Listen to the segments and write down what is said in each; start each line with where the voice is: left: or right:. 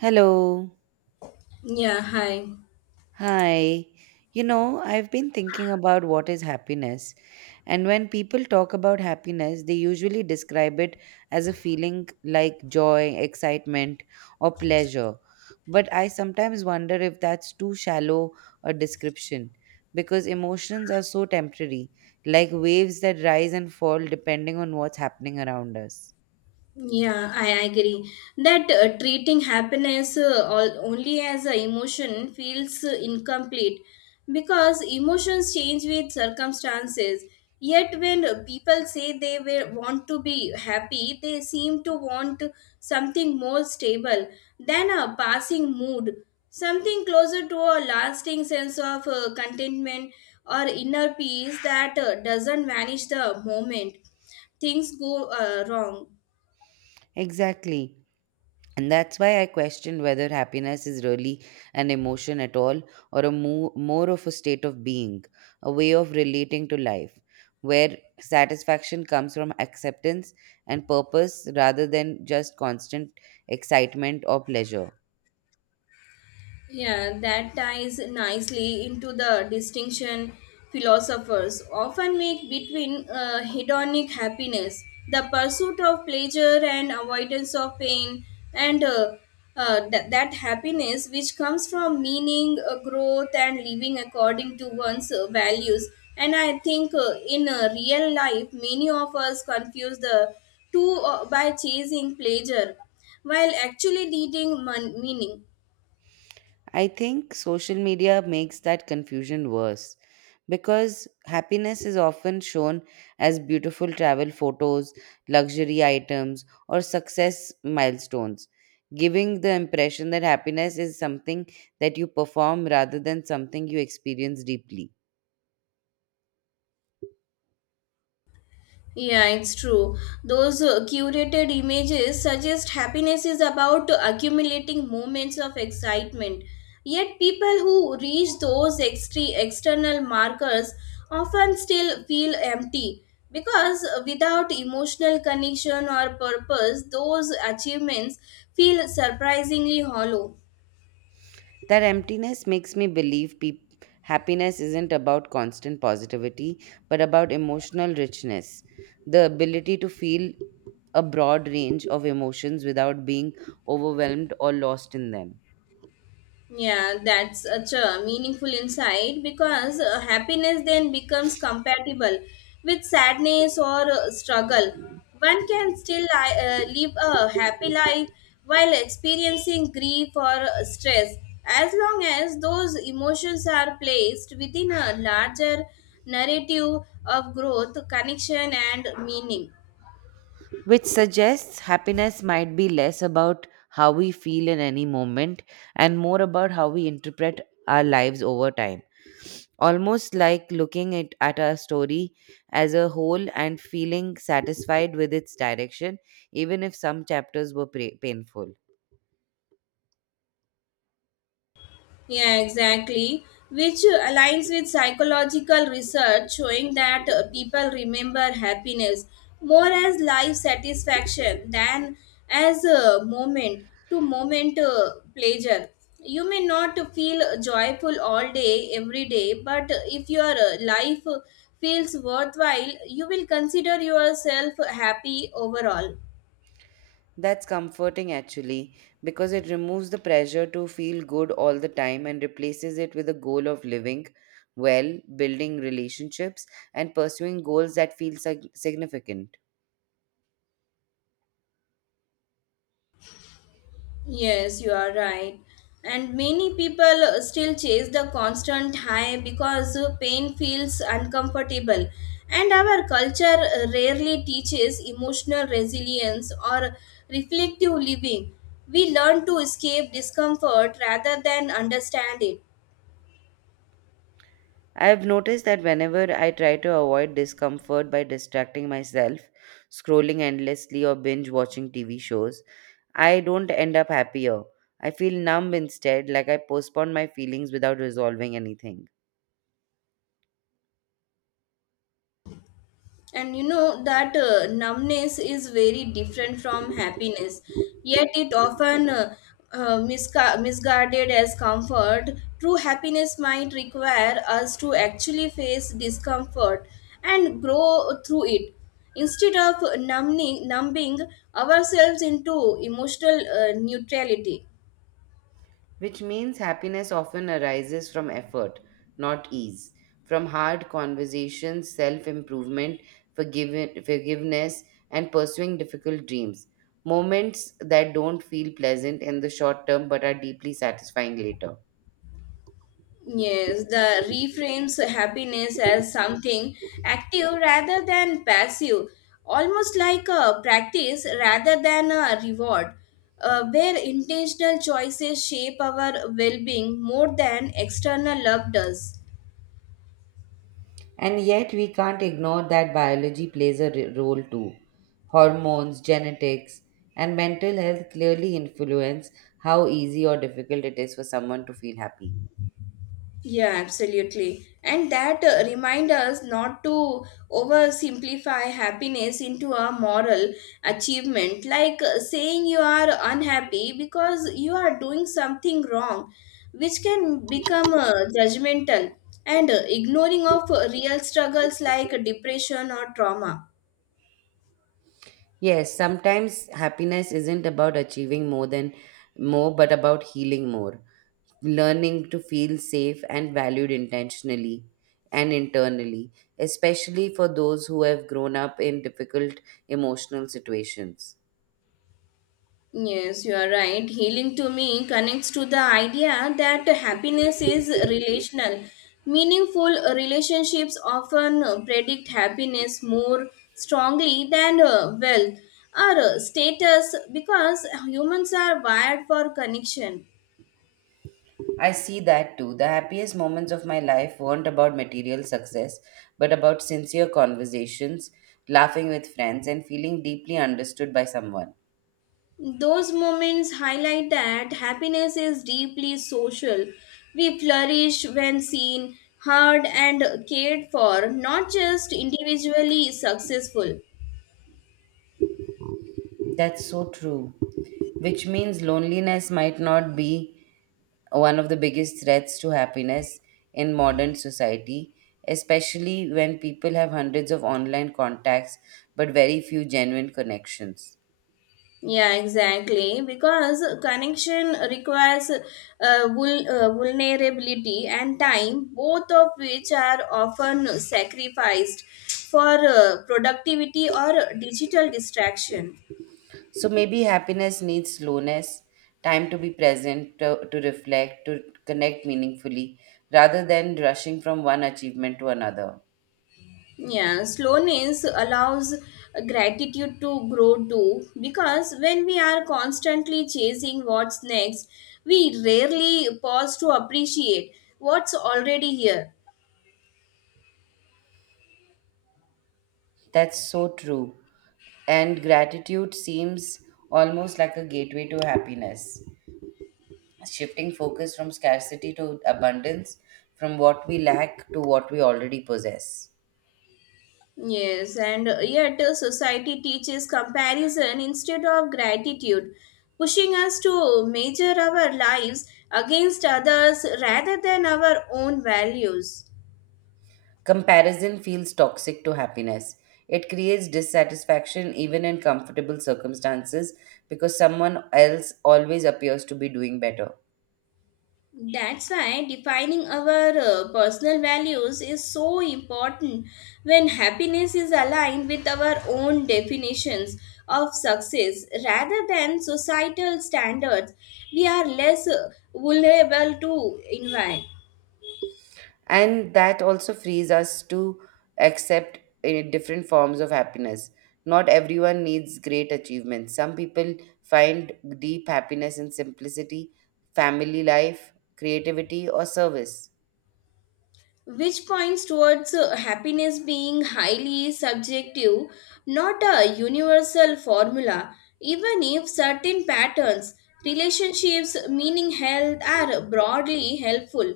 right: Hello.
left: Yeah, hi.
right: Hi. You know, I've been thinking about what is happiness. And when people talk about happiness, they usually describe it as a feeling like joy, excitement, or pleasure. But I sometimes wonder if that's too shallow a description because emotions are so temporary, like waves that rise and fall depending on what's happening around us.
left: Yeah, I agree. That treating happiness only as a emotion feels incomplete because emotions change with circumstances. Yet, when people say they will want to be happy, they seem to want something more stable than a passing mood, something closer to a lasting sense of contentment or inner peace that doesn't vanish the moment things go wrong.
right: Exactly. And that's why I question whether happiness is really an emotion at all or more of a state of being, a way of relating to life, where satisfaction comes from acceptance and purpose rather than just constant excitement or pleasure.
left: Yeah, that ties nicely into the distinction philosophers often make between hedonic happiness, the pursuit of pleasure and avoidance of pain, and that happiness which comes from meaning, growth, and living according to one's values. And I think in real life, many of us confuse the two by chasing pleasure while actually needing meaning.
right: I think social media makes that confusion worse because happiness is often shown as beautiful travel photos, luxury items, or success milestones, giving the impression that happiness is something that you perform rather than something you experience deeply.
left: Yeah, it's true. Those curated images suggest happiness is about accumulating moments of excitement. Yet, people who reach those external markers often still feel empty because without emotional connection or purpose, those achievements feel surprisingly hollow.
right: That emptiness makes me believe peop happiness isn't about constant positivity, but about emotional richness, the ability to feel a broad range of emotions without being overwhelmed or lost in them.
left: Yeah, that's such a meaningful insight because happiness then becomes compatible with sadness or struggle. One can still live a happy life while experiencing grief or stress, as long as those emotions are placed within a larger narrative of growth, connection, and meaning.
right: Which suggests happiness might be less about how we feel in any moment and more about how we interpret our lives over time. Almost like looking at our story as a whole and feeling satisfied with its direction, even if some chapters were painful.
left: Yeah, exactly. Which aligns with psychological research showing that people remember happiness more as life satisfaction than as a moment to moment pleasure. You may not feel joyful all day, every day, but if your life feels worthwhile, you will consider yourself happy overall.
right: That's comforting actually, because it removes the pressure to feel good all the time and replaces it with a goal of living well, building relationships, and pursuing goals that feel significant.
left: Yes, you are right. And many people still chase the constant high because pain feels uncomfortable. And our culture rarely teaches emotional resilience or reflective living. We learn to escape discomfort rather than understand it.
right: I've noticed that whenever I try to avoid discomfort by distracting myself, scrolling endlessly, or binge watching TV shows, I don't end up happier. I feel numb instead, like I postpone my feelings without resolving anything.
left: And you know that numbness is very different from happiness, yet it often misguided as comfort. True happiness might require us to actually face discomfort and grow through it. Instead of numbing, numbing ourselves into emotional neutrality.
right: Which means happiness often arises from effort, not ease, from hard conversations, self improvement, forgiveness, and pursuing difficult dreams. Moments that don't feel pleasant in the short term but are deeply satisfying later.
left: Yes, the reframes happiness as something active rather than passive, almost like a practice rather than a reward, where intentional choices shape our well being more than external love does.
right: And yet, we can't ignore that biology plays role too. Hormones, genetics, and mental health clearly influence how easy or difficult it is for someone to feel happy.
left: Yeah, absolutely. And that remind us not to oversimplify happiness into a moral achievement, like saying you are unhappy because you are doing something wrong, which can become judgmental and ignoring of real struggles like depression or trauma.
right: Yes, sometimes happiness isn't about achieving more, but about healing more, learning to feel safe and valued intentionally and internally, especially for those who have grown up in difficult emotional situations.
left: Yes, you are right. Healing to me connects to the idea that happiness is relational. Meaningful relationships often predict happiness more strongly than wealth or status because humans are wired for connection.
right: I see that too. The happiest moments of my life weren't about material success, but about sincere conversations, laughing with friends, and feeling deeply understood by someone.
left: Those moments highlight that happiness is deeply social. We flourish when seen, heard, and cared for, not just individually successful.
right: That's so true. Which means loneliness might not be one of the biggest threats to happiness in modern society, especially when people have hundreds of online contacts but very few genuine connections.
left: Yeah, exactly. Because connection requires vulnerability and time, both of which are often sacrificed for productivity or digital distraction.
right: So maybe happiness needs slowness, time to be present, to reflect, to connect meaningfully, rather than rushing from one achievement to another.
left: Yeah, slowness allows gratitude to grow too, because when we are constantly chasing what's next, we rarely pause to appreciate what's already here.
right: That's so true. And gratitude seems almost like a gateway to happiness, shifting focus from scarcity to abundance, from what we lack to what we already possess.
left: Yes, and yet society teaches comparison instead of gratitude, pushing us to measure our lives against others rather than our own values.
right: Comparison feels toxic to happiness. It creates dissatisfaction even in comfortable circumstances because someone else always appears to be doing better.
left: That's why defining our personal values is so important when happiness is aligned with our own definitions of success rather than societal standards. We are less vulnerable to envy.
right: And that also frees us to accept different forms of happiness, not everyone needs great achievements, some people find deep happiness in simplicity, family life, creativity, or service.
left: Which points towards happiness being highly subjective, not a universal formula, even if certain patterns, relationships, meaning, health are broadly helpful.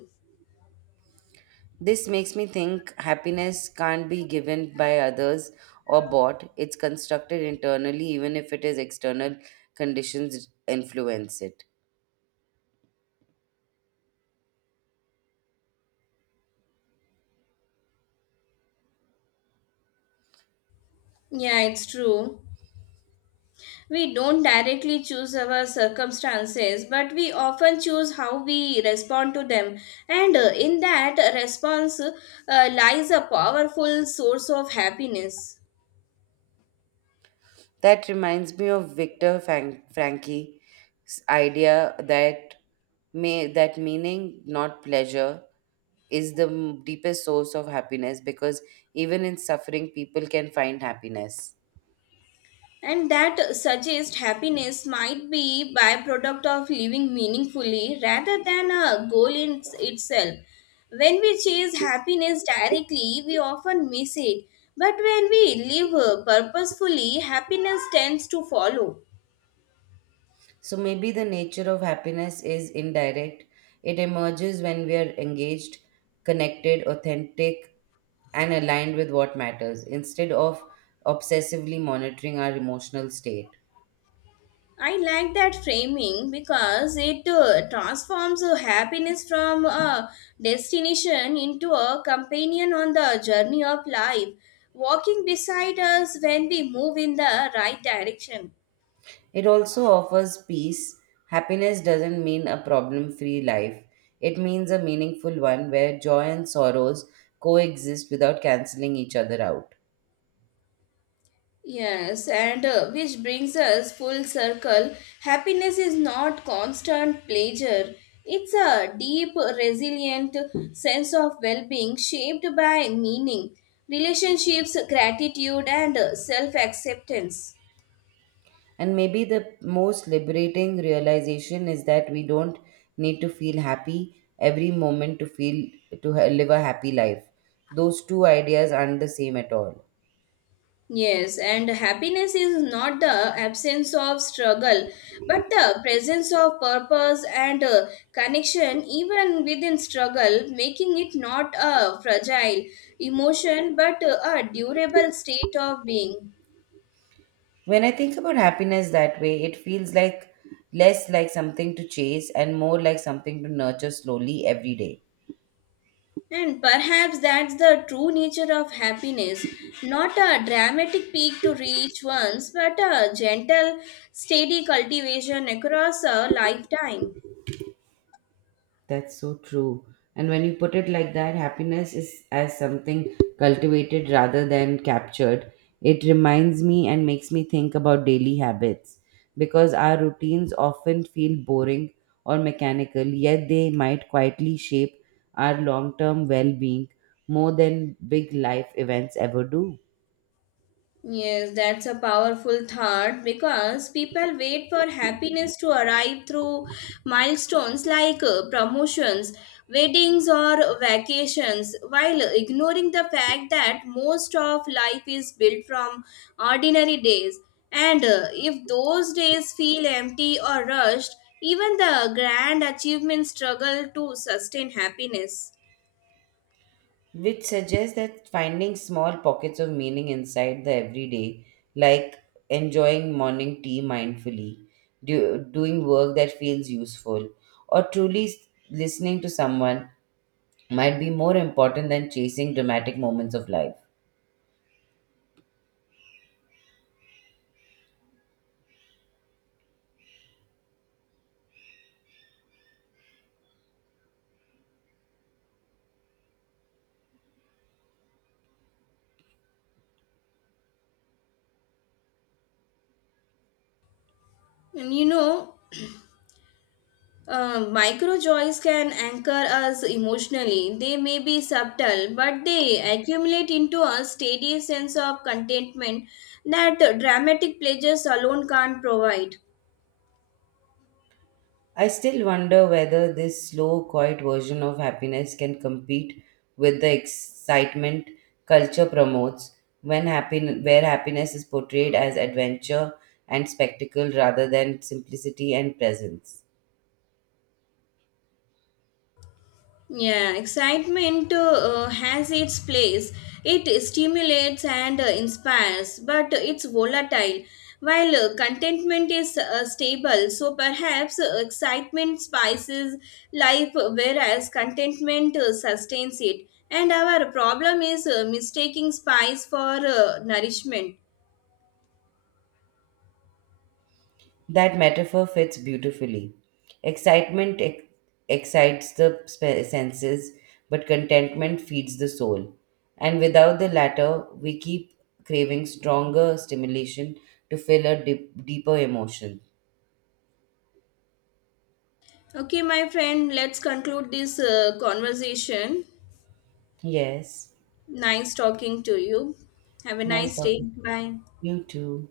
right: This makes me think happiness can't be given by others or bought, it's constructed internally even if it is external conditions influence it.
left: Yeah, it's true. We don't directly choose our circumstances, but we often choose how we respond to them. And in that response lies a powerful source of happiness.
right: That reminds me of Frankie's idea that that meaning, not pleasure, is the deepest source of happiness because even in suffering, people can find happiness.
left: And that suggests happiness might be byproduct of living meaningfully rather than a goal in itself. When we chase happiness directly we often miss it, but when we live purposefully happiness tends to follow.
right: So maybe the nature of happiness is indirect. It emerges when we are engaged, connected, authentic, and aligned with what matters instead of obsessively monitoring our emotional state.
left: I like that framing because it transforms happiness from a destination into a companion on the journey of life, walking beside us when we move in the right direction.
right: It also offers peace. Happiness doesn't mean a problem free life, it means a meaningful one where joy and sorrows coexist without canceling each other out.
left: Yes, and which brings us full circle. Happiness is not constant pleasure. It's a deep, resilient sense of well being shaped by meaning, relationships, gratitude, and self acceptance.
right: And maybe the most liberating realization is that we don't need to feel happy every moment to live a happy life. Those two ideas aren't the same at all.
left: Yes, and happiness is not the absence of struggle, but the presence of purpose and connection even within struggle, making it not a fragile emotion but a durable state of being.
right: When I think about happiness that way, it feels like less like something to chase and more like something to nurture slowly every day.
left: And perhaps that's the true nature of happiness, not a dramatic peak to reach once, but a gentle, steady cultivation across a lifetime.
right: That's so true. And when you put it like that, happiness is as something cultivated rather than captured. It reminds me and makes me think about daily habits because our routines often feel boring or mechanical, yet they might quietly shape our long term well being more than big life events ever do.
left: Yes, that's a powerful thought because people wait for happiness to arrive through milestones like promotions, weddings, or vacations, while ignoring the fact that most of life is built from ordinary days. And if those days feel empty or rushed, even the grand achievements struggle to sustain happiness.
right: Which suggests that finding small pockets of meaning inside the everyday, like enjoying morning tea mindfully, doing work that feels useful, or listening to someone, might be more important than chasing dramatic moments of life.
left: And you know, Micro joys can anchor us emotionally. They may be subtle, but they accumulate into a steady sense of contentment that dramatic pleasures alone can't provide.
right: I still wonder whether this slow, quiet version of happiness can compete with the excitement culture promotes where happiness is portrayed as adventure and spectacle rather than simplicity and presence.
left: Yeah, excitement has its place. It stimulates and inspires, but it's volatile, while contentment is stable. So perhaps excitement spices life, whereas contentment sustains it. And our problem is mistaking spice for nourishment.
right: That metaphor fits beautifully. Excitement ex- excites the senses, but contentment feeds the soul. And without the latter, we keep craving stronger stimulation to fill a deeper emotion.
left: Okay, my friend, let's conclude this conversation.
right: Yes.
left: Nice talking to you. Have a
right: Nice
left: nice day.
right: talking.
left: Bye.
right: You too.